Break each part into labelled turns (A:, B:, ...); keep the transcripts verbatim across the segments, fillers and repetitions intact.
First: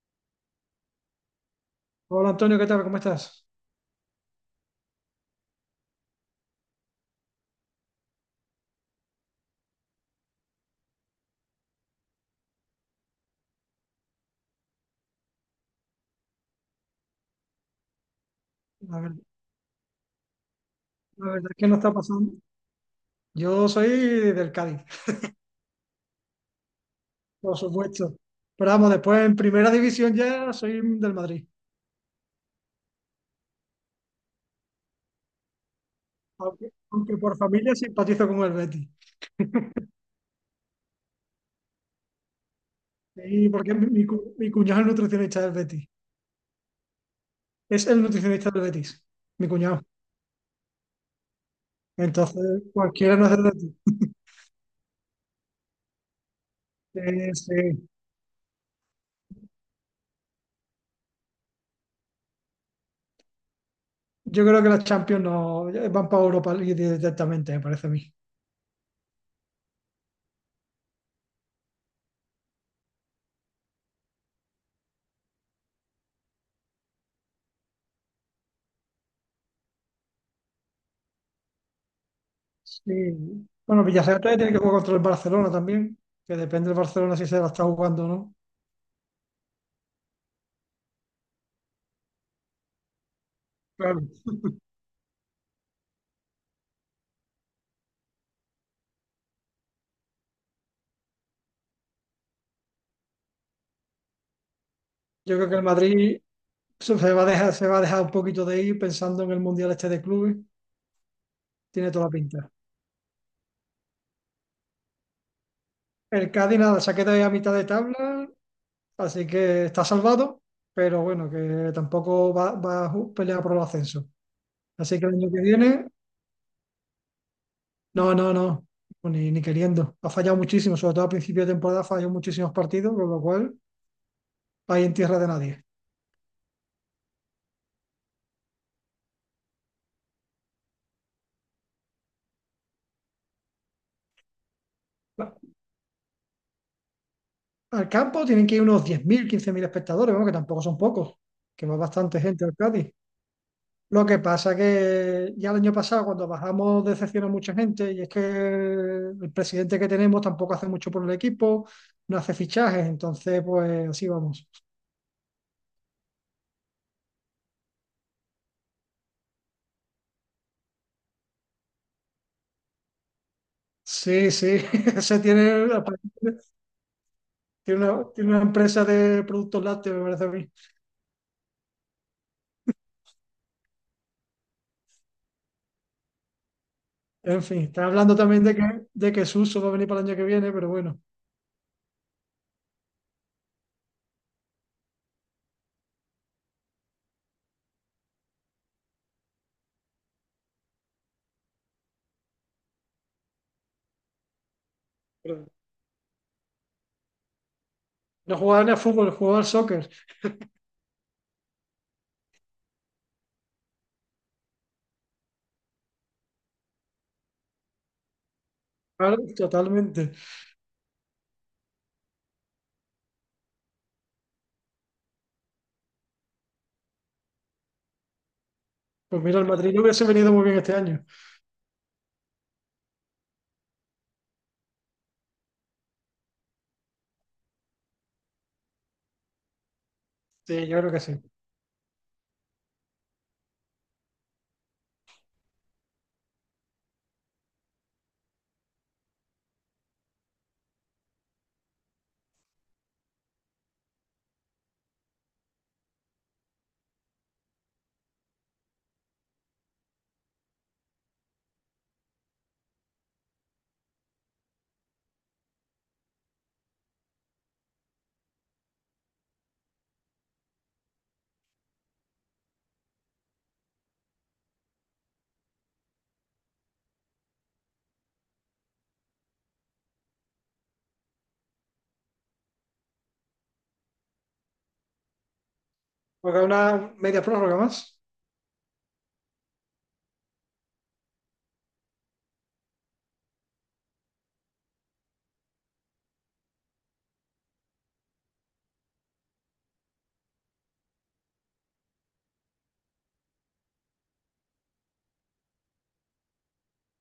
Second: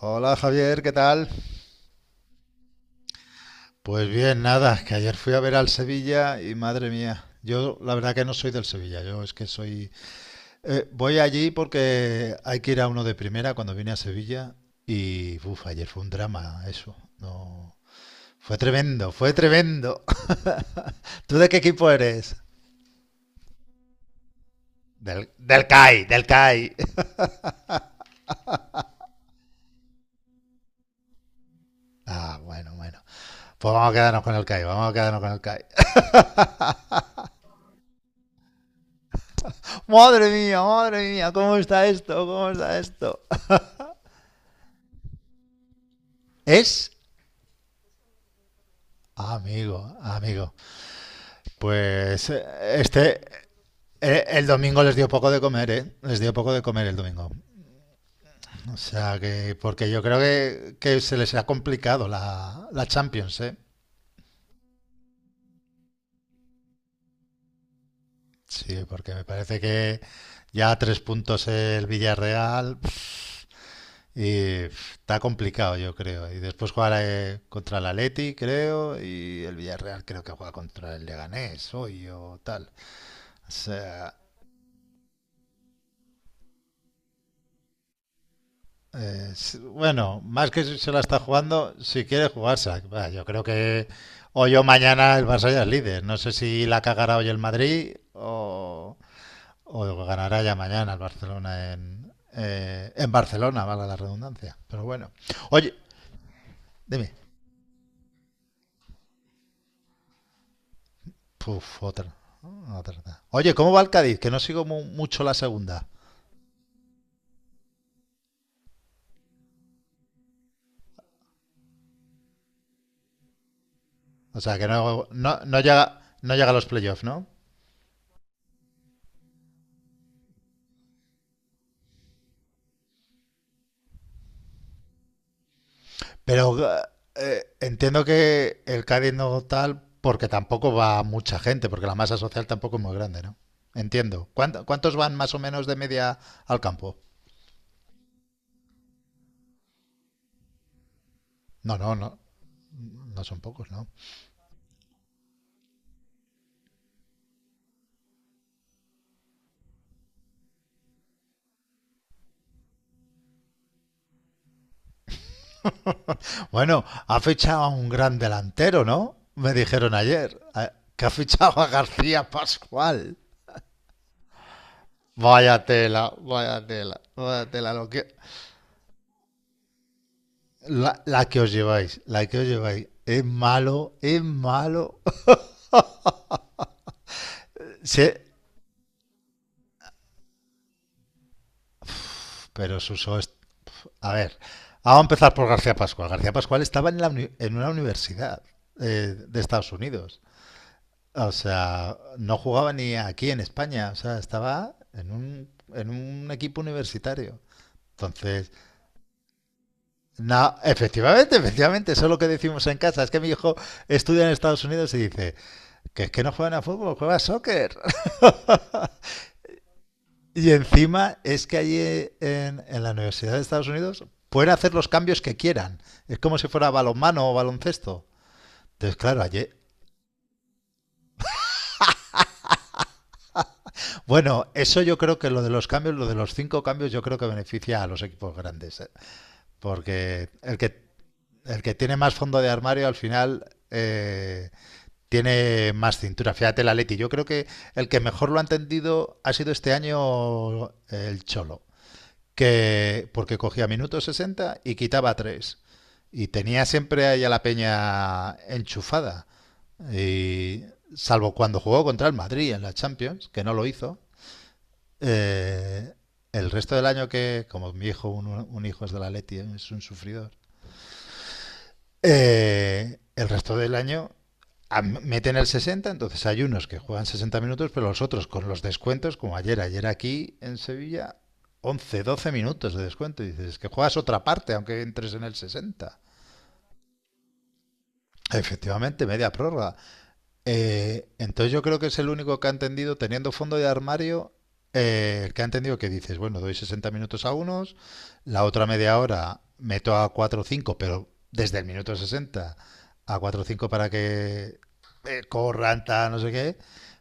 A: Hola Javier, ¿qué tal?
B: Hola Antonio, ¿qué tal? ¿Cómo estás?
A: Pues bien, nada, que ayer fui a ver al Sevilla y madre mía, yo la verdad que no soy del Sevilla, yo es que soy... eh, voy allí porque hay que ir a uno de primera cuando vine a Sevilla y uff, ayer fue un drama eso, no... Fue
B: La
A: tremendo,
B: ver-
A: fue tremendo.
B: la
A: ¿Tú de
B: verdad, es
A: qué
B: que no
A: equipo
B: está pasando.
A: eres?
B: Yo soy del Cádiz,
A: Del, del C A I, del C A I.
B: por supuesto. Pero vamos, después en primera división ya soy del Madrid.
A: Ah, bueno, bueno. Pues vamos a quedarnos con el C A I, vamos a quedarnos con el C A I.
B: Aunque, aunque por familia simpatizo con el Betis.
A: Madre mía, madre mía, ¿cómo está esto? ¿Cómo está esto?
B: Sí, porque mi, mi cu- mi cuñado es nutricionista del Betis.
A: Es.
B: Es el nutricionista del Betis, mi
A: Amigo,
B: cuñado.
A: amigo. Pues eh,
B: Entonces, cualquiera
A: este,
B: no es del Betis.
A: eh, el domingo les dio poco de comer, ¿eh? Les dio poco de comer el domingo.
B: Eh, sí.
A: O sea que, porque yo creo que, que se les ha complicado la, la Champions, ¿eh?
B: Yo creo que las Champions no van para Europa League directamente, me parece a mí.
A: Sí, porque me parece que ya a tres puntos el Villarreal pf, y pf, está complicado, yo creo. Y después jugará eh, contra el Atleti, creo, y el Villarreal creo que juega contra el Leganés hoy o tal.
B: Sí.
A: O
B: Bueno,
A: sea.
B: Villarreal todavía tiene que jugar contra el Barcelona también, que depende del Barcelona si se la está jugando o no.
A: Eh, s- bueno, más que si se la está jugando, si quiere jugarse. Yo creo que
B: Claro.
A: hoy o mañana el Barça ya es líder. No sé si la cagará hoy el Madrid o, o ganará ya mañana el Barcelona en, eh, en Barcelona, valga la redundancia. Pero bueno.
B: Yo creo que el
A: Oye,
B: Madrid se
A: dime.
B: se va a dejar, se va a dejar un poquito de ir pensando en el Mundial este de clubes.
A: Puf,
B: Tiene toda la
A: otra.
B: pinta.
A: Otra. Otra. Oye, ¿cómo va el Cádiz? Que no sigo mu- mucho la segunda.
B: El Cádiz nada, se ha quedado ahí a mitad de tabla, así que está salvado, pero bueno, que tampoco va, va a ju- pelear por el ascenso.
A: O sea, que
B: Así que
A: no,
B: el año
A: no,
B: que
A: no
B: viene,
A: llega, no llega a los playoffs, ¿no?
B: no, no, no, ni, ni queriendo. Ha fallado muchísimo, sobre todo a principio de temporada, falló muchísimos partidos, con lo cual ahí en tierra de nadie.
A: Pero eh, entiendo que el Cádiz no tal porque tampoco va mucha gente, porque la masa social tampoco es muy grande, ¿no? Entiendo. ¿Cuánto- ¿Cuántos van más o menos de media al campo?
B: Al campo tienen que ir unos diez mil, quince mil espectadores, bueno, que tampoco son pocos, que va
A: No, no, no.
B: bastante gente al Cádiz.
A: No son pocos, ¿no?
B: Lo que pasa que ya el año pasado, cuando bajamos, decepcionó a mucha gente, y es que el presidente que tenemos tampoco hace mucho por el equipo, no hace fichajes, entonces, pues así vamos.
A: Bueno, ha fichado a un gran delantero, ¿no? Me dijeron ayer. a- Que ha fichado a García Pascual.
B: Sí, sí, ese
A: Vaya
B: tiene,
A: tela, vaya tela, vaya tela. Lo
B: tiene una,
A: que,
B: tiene una empresa de productos lácteos, me parece a mí.
A: la, la que os lleváis, la que os lleváis. Es malo, es malo.
B: En fin, está
A: Sí.
B: hablando también de que, de que Suso va a venir para el año que viene, pero bueno,
A: Pero Suso es... A ver, vamos a empezar por García Pascual. García Pascual estaba en, la uni- en una universidad eh, de Estados Unidos. O sea, no jugaba ni aquí en España. O sea, estaba en
B: pero
A: un, en un equipo universitario.
B: no
A: Entonces,
B: jugaba ni a fútbol, jugaba al soccer.
A: no, efectivamente, efectivamente, eso es lo que decimos en casa. Es que mi hijo estudia en Estados Unidos y dice que es que no juegan a fútbol, juega a soccer.
B: Claro, totalmente.
A: Y encima es que allí en, en la Universidad de Estados Unidos pueden hacer los cambios que quieran. Es como si fuera balonmano o baloncesto. Entonces, claro,
B: Pues mira, el
A: allí...
B: Madrid no hubiese venido muy bien este año.
A: Bueno, eso yo creo que lo de los cambios, lo de los cinco cambios, yo creo que beneficia a los equipos grandes, ¿eh? Porque el
B: Sí, yo
A: que,
B: creo que sí.
A: el que tiene más fondo de armario al final eh, tiene más cintura. Fíjate el Atleti. Yo creo que el que mejor lo ha entendido ha sido este año el Cholo, que porque cogía minuto sesenta y quitaba tres. Y tenía siempre ahí a la peña enchufada. Y salvo cuando jugó contra el Madrid en la Champions, que no lo hizo, eh, el resto del año que, como mi hijo, un, un hijo es de la Leti, es un sufrido, eh, el resto del año a- meten el sesenta, entonces hay unos que juegan sesenta minutos, pero los otros con los descuentos, como ayer, ayer aquí en Sevilla, once, doce minutos de descuento. Y dices, es que juegas otra parte, aunque entres en el sesenta.
B: Porque hay una media prórroga más.
A: Efectivamente, media prórroga. Eh, entonces yo creo que es el único que ha entendido, teniendo fondo de armario, eh, el que ha entendido que dices, bueno, doy sesenta minutos a unos, la otra media hora meto a cuatro o cinco pero desde el minuto sesenta a cuatro o cinco para que eh, corran, tal, no sé qué.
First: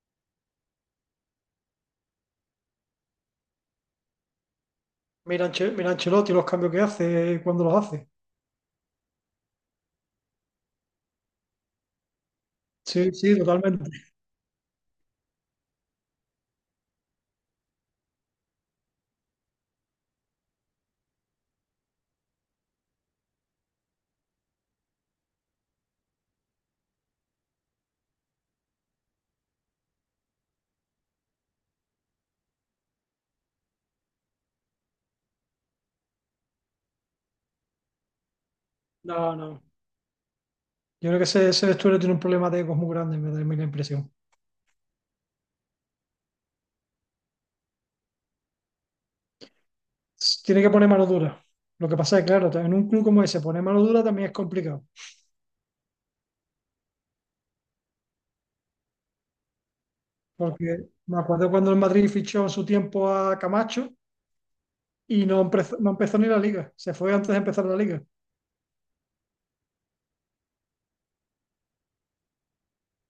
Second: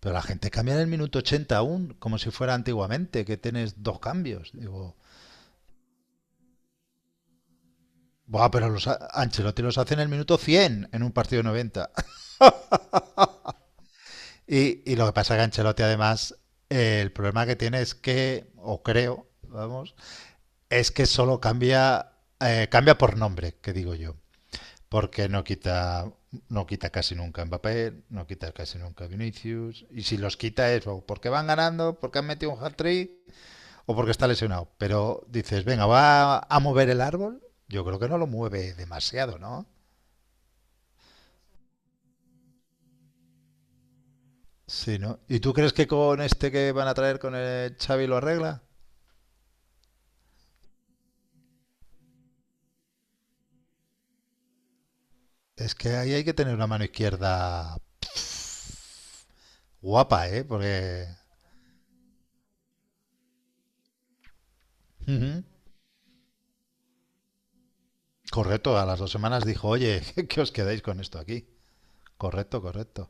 A: Pero la gente cambia en el minuto ochenta aún, como si fuera antiguamente, que tienes dos cambios. Digo,
B: Mira, Anche- mira Ancelotti, los cambios que hace, eh, cuándo los hace.
A: buah, pero los a- Ancelotti los hace en el minuto cien en un partido noventa.
B: Sí, sí, totalmente.
A: Y, y lo que pasa es que Ancelotti, además, eh, el problema que tiene es que, o creo, vamos, es que solo cambia, eh, cambia por nombre, que digo yo. Porque no quita, no quita casi nunca Mbappé, no quita casi nunca Vinicius. Y si los quita es o porque van ganando, porque han metido un hat-trick o porque está lesionado. Pero dices, venga, va a mover el árbol. Yo creo que no lo mueve
B: No,
A: demasiado,
B: no.
A: ¿no?
B: Yo creo que ese, ese vestuario tiene un problema de egos muy grande, me da a mí la impresión.
A: Sí, ¿no? ¿Y tú crees que con este que van a traer con el Xavi lo arregla?
B: Tiene que poner mano dura. Lo que pasa es, que, claro, en un club como ese, poner mano dura también es complicado.
A: Es que ahí hay que tener una mano izquierda guapa, ¿eh?
B: Porque
A: Porque...
B: me acuerdo cuando el Madrid fichó en su tiempo a Camacho y no
A: Ujú.
B: empezó, no empezó ni la liga. Se fue antes de empezar la liga.
A: Correcto, a las dos semanas dijo, oye, que os quedáis con esto aquí. Correcto, correcto.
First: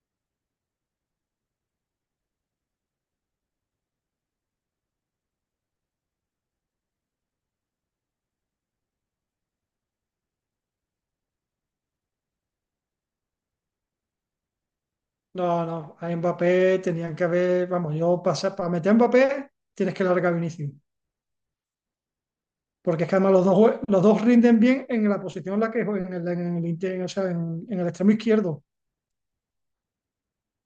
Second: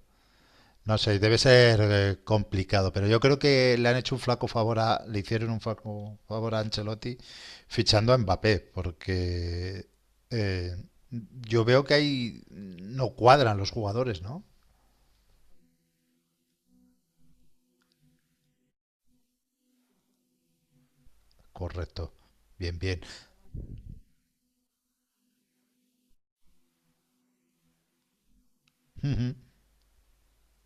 A: No sé, debe ser eh, complicado, pero yo creo que le han hecho un flaco favor a, le hicieron un flaco favor a Ancelotti fichando a Mbappé, porque eh, yo veo que ahí no cuadran los jugadores, ¿no?
B: No, no, a Mbappé tenían que haber, vamos, yo pasa, para meter a Mbappé tienes que largar a Vinicius,
A: Correcto. Bien, bien.
B: porque es que además los dos, jue- los dos rinden bien en la posición en la que juegan, en el, en el inter- o sea, en, en el extremo izquierdo,
A: Ujú.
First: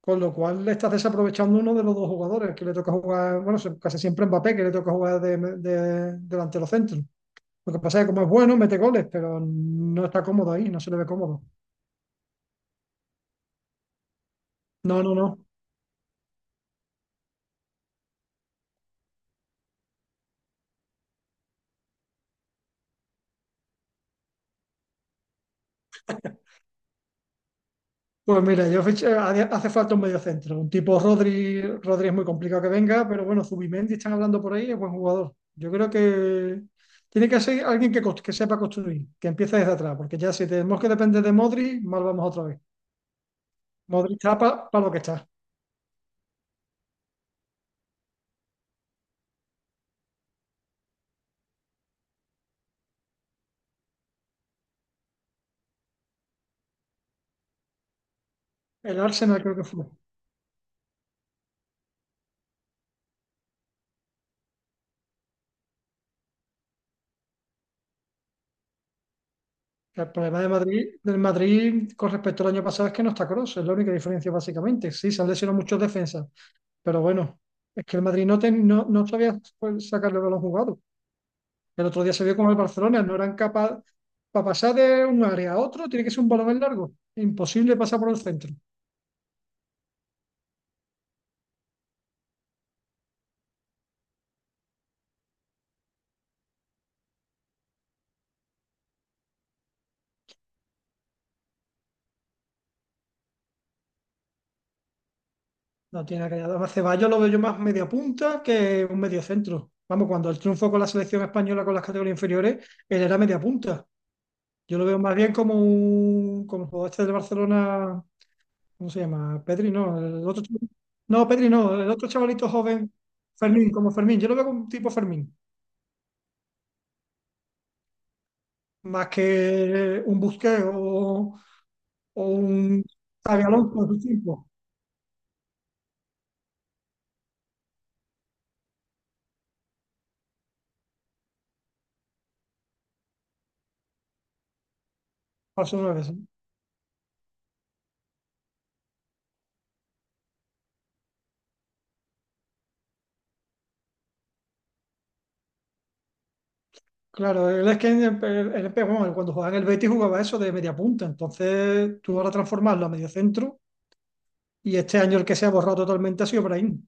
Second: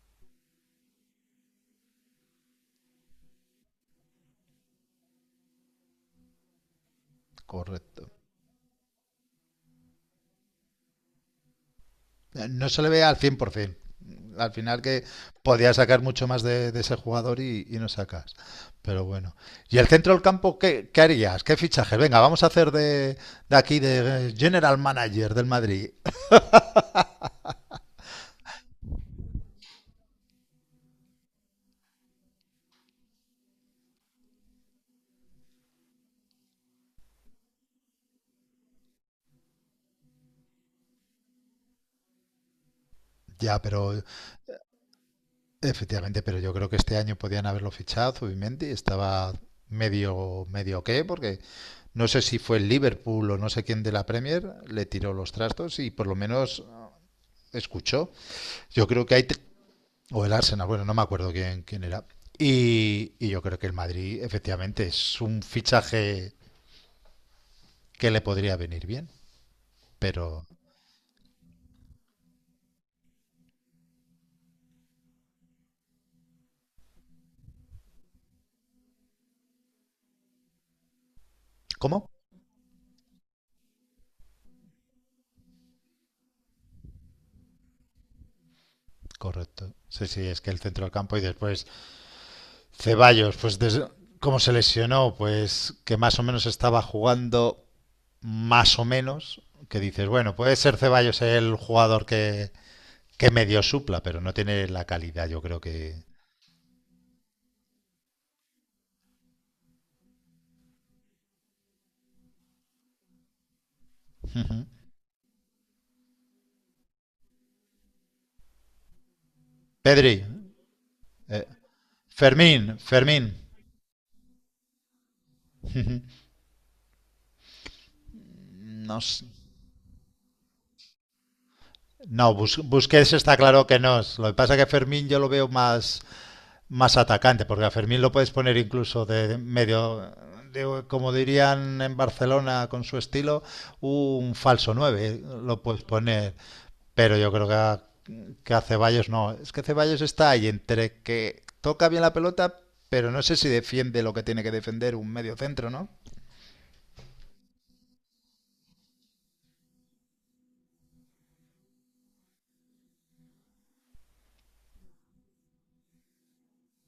B: con lo cual le estás desaprovechando uno de los dos jugadores, que le toca jugar, bueno, se- casi siempre a Mbappé, que le toca jugar de, de- delantero centro. Lo que pasa es
A: Correcto.
B: que como es bueno, mete goles, pero no está cómodo ahí, no se le ve cómodo.
A: Eh, No se le ve al cien por ciento. Al final que
B: No, no, no.
A: podías sacar mucho más de, de ese jugador y, y no sacas. Pero bueno. ¿Y el centro del campo qué, qué harías? ¿Qué fichaje? Venga, vamos a hacer de, de aquí de eh, General Manager del Madrid.
B: Pues mira, yo fiché- hace hace falta un mediocentro. Un tipo Rodri, Rodri es muy complicado que venga, pero bueno, Zubimendi están hablando por ahí, es buen jugador. Yo creo que tiene que ser alguien que, cos- que sepa construir, que empiece desde atrás, porque ya si tenemos que depender de Modri, mal vamos otra vez.
A: Ya, pero
B: Modri está para lo que está.
A: efectivamente, pero yo creo que este año podían haberlo fichado, Zubimendi. Estaba medio, medio qué, porque no sé si fue el Liverpool o no sé quién de la Premier, le tiró los trastos y por lo menos escuchó. Yo
B: El
A: creo que hay.
B: Arsenal creo que fue.
A: O el Arsenal, bueno, no me acuerdo quién, quién era. Y, y yo creo que el Madrid, efectivamente, es un fichaje que le podría venir bien.
B: El problema
A: Pero,
B: de Madrid, del Madrid con respecto al año pasado es que no está Kroos, es la única diferencia básicamente. Sí, se han lesionado muchos defensas, pero bueno, es que el Madrid no, ten- no, no sabía pues, sacarle el balón jugado. El otro
A: ¿cómo?
B: día se vio con el Barcelona, no eran capaces para pasar de un área a otro, tiene que ser un balón en largo. Imposible pasar por el centro.
A: Correcto. Sí, sí, es que el centro del campo y después Ceballos, pues desde, como se lesionó, pues que más o menos estaba jugando más o menos, que dices, bueno, puede ser Ceballos el jugador que, que medio supla, pero no tiene la calidad, yo creo que...
B: No tiene que Además, Ceballos lo veo yo más media punta que un medio centro. Vamos, cuando el triunfo con la selección española con las categorías inferiores, él era media punta.
A: Uh-huh.
B: Yo lo veo más bien como un como el jugador este del Barcelona, ¿cómo se llama? Pedri, no,
A: Pedri,
B: el otro chaval- no,
A: eh,
B: Pedri no, el otro chavalito
A: Fermín,
B: joven,
A: Fermín,
B: Fermín, como Fermín. Yo lo veo como un tipo Fermín,
A: no
B: más
A: sé.
B: que un Busquets o, o
A: No, Bus-
B: un
A: Busquets está
B: Xabi
A: claro que
B: Alonso en su
A: no. Lo que
B: tiempo,
A: pasa es que Fermín yo lo veo más, más atacante, porque a Fermín lo puedes poner incluso de medio, de- como dirían en Barcelona con su estilo, un falso nueve eh, lo
B: falso
A: puedes
B: nueve, sí.
A: poner. Pero yo creo que a, que a Ceballos no. Es que Ceballos está ahí entre que toca bien la pelota, pero no sé si defiende lo que tiene que defender un medio centro, ¿no?
B: Claro, él es que en el- el- el- bueno, cuando jugaba en el Betis jugaba eso de media punta, entonces tú ahora transformarlo a medio centro y este año el que se ha borrado totalmente ha sido Brahim,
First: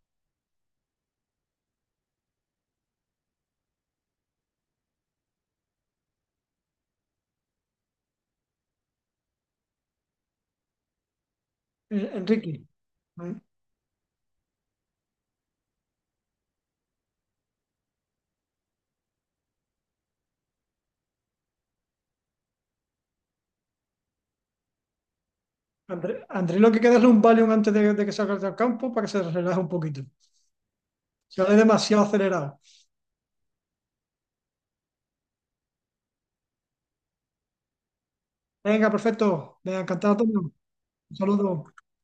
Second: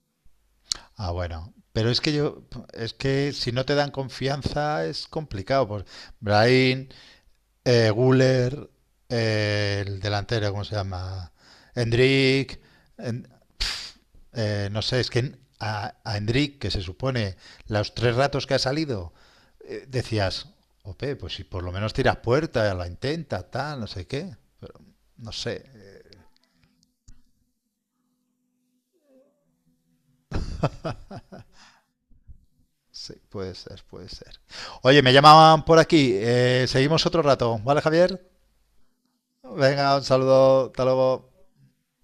A: Ah, bueno, pero es que yo, es que si no te dan confianza es complicado. Pues Brahim, Eh, Guller, eh, el delantero, ¿cómo se llama?
B: eh,
A: Hendrik.
B: Enrique.
A: en-
B: ¿No?
A: pf, eh, no sé, es que en- a, a Hendrik, que se supone los tres ratos que ha salido, eh, decías, ope, pues si por lo menos tiras puerta, la intenta, tal, no sé qué. Pero no sé, eh,
B: André, André lo que queda es un Valium antes de, de que salga del campo para que se relaje un poquito. Se ve demasiado acelerado.
A: sí, puede ser, puede ser. Oye, me llamaban por aquí. Eh, seguimos otro rato, ¿vale, Javier?
B: Venga, perfecto. Venga,
A: Venga, un
B: encantado, Antonio.
A: saludo, hasta
B: Un
A: luego.
B: saludo.